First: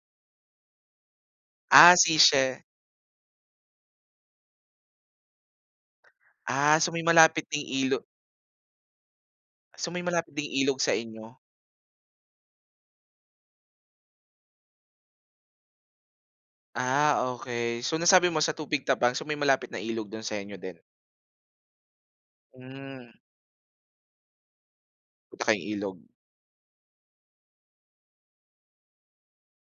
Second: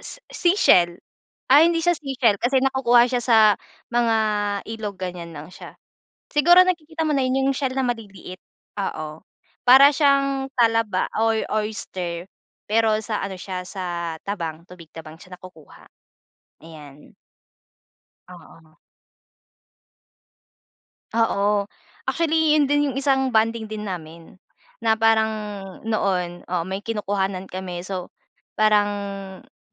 Se seashell. Ay, hindi Ah, siya seashell kasi seashe nakukuha siya sa mga ilog ganiyan lang siya. Siguro Ah, sa may nakikita mo na malapit yun yung ding shell na ilo maliliit, oo. So, Para may malapit ding siyang ilog sa talaba inyo. or oyster, pero sa ano siya sa tabang tubig tabang siya nakukuha, ayan. Ah, okey. So, nasabi mo sa Oo. tubig tabang. So, may malapit na ilog dun sa inyo din. Oo, actually yun din yung Hmm. isang bonding din namin na parang Punta kayong ilog. noon, oo, may kinukuhanan kami. So, parang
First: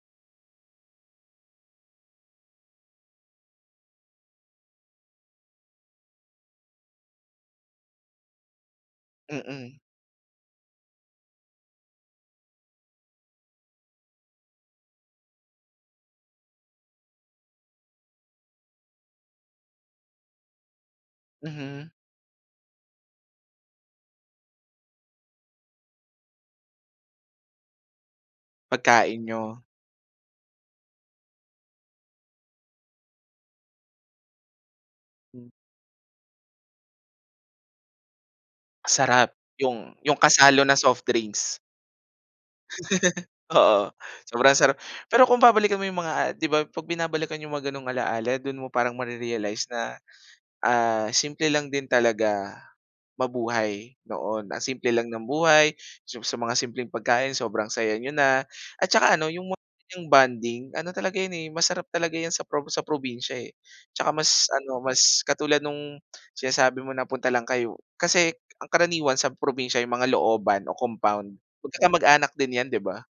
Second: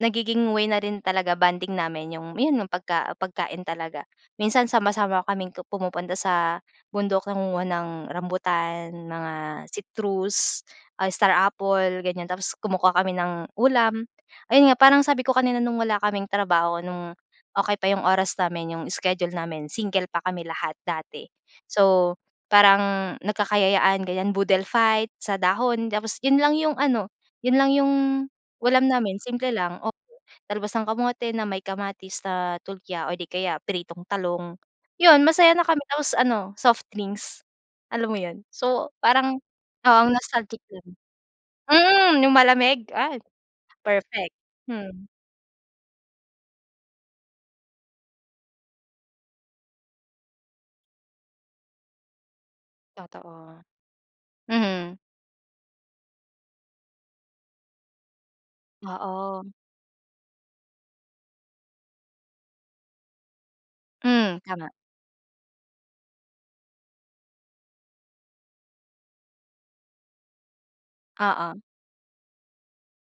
nagiging way na rin talaga, bonding namin yung pagka pagkain talaga. Minsan sama-sama kaming pu pumupunta sa bundok nangunguha ng rambutan, mga Mm. citrus, ah, star apple, ganiyan. Tapos kumukuha kami ng ulam, ayun nga, parang sabi ko kanina nung wala kaming trabaho, no'ng okey pa yung oras namin, yung schedule namin, single pa kami lahat dati. Mhm. So, parang nagkakayayaan, ganiyan, boodle fight sa dahon. Tapos yun lang yung ano, yun lang yung ulam namin, Pagkain simple niyo. lang, oo, talbos ng kamote na may kamatis at tulya o 'di kaya pritong talong, yun, Hmm. masaya na kami. Tapos ano, soft drinks, alam mo yun? So Sarap, parang, yung oo, ang yung nostalgic kasalo na nun. soft drinks. Mm, yung malamig? Ay, Oo, perfect, sobrang sarap. hmm. Pero kung babalikan mo yung mga, ah, 'di ba 'pag binabalikan yung mga gano'ng alaala, dun mo parang mare-realize na, ah, simple lang din talaga Totoo. mabuhay noon. Ang simple Mhm. lang ng buhay, sa sa mga simpleng pagkain, sobrang saya niyo na at tsaka ano, Oo. yung mga bonding, ano talaga yun eh, masarap talaga yan sa prob sa probinsya eh, tsaka Hmm, mas tama. ano, mas katulad nung sinasabi mo na punta lang kayo, kasi ang karaniwan sa probinsya yung mga looban o compound Oo. magkakamag-anak din 'yan, 'di ba?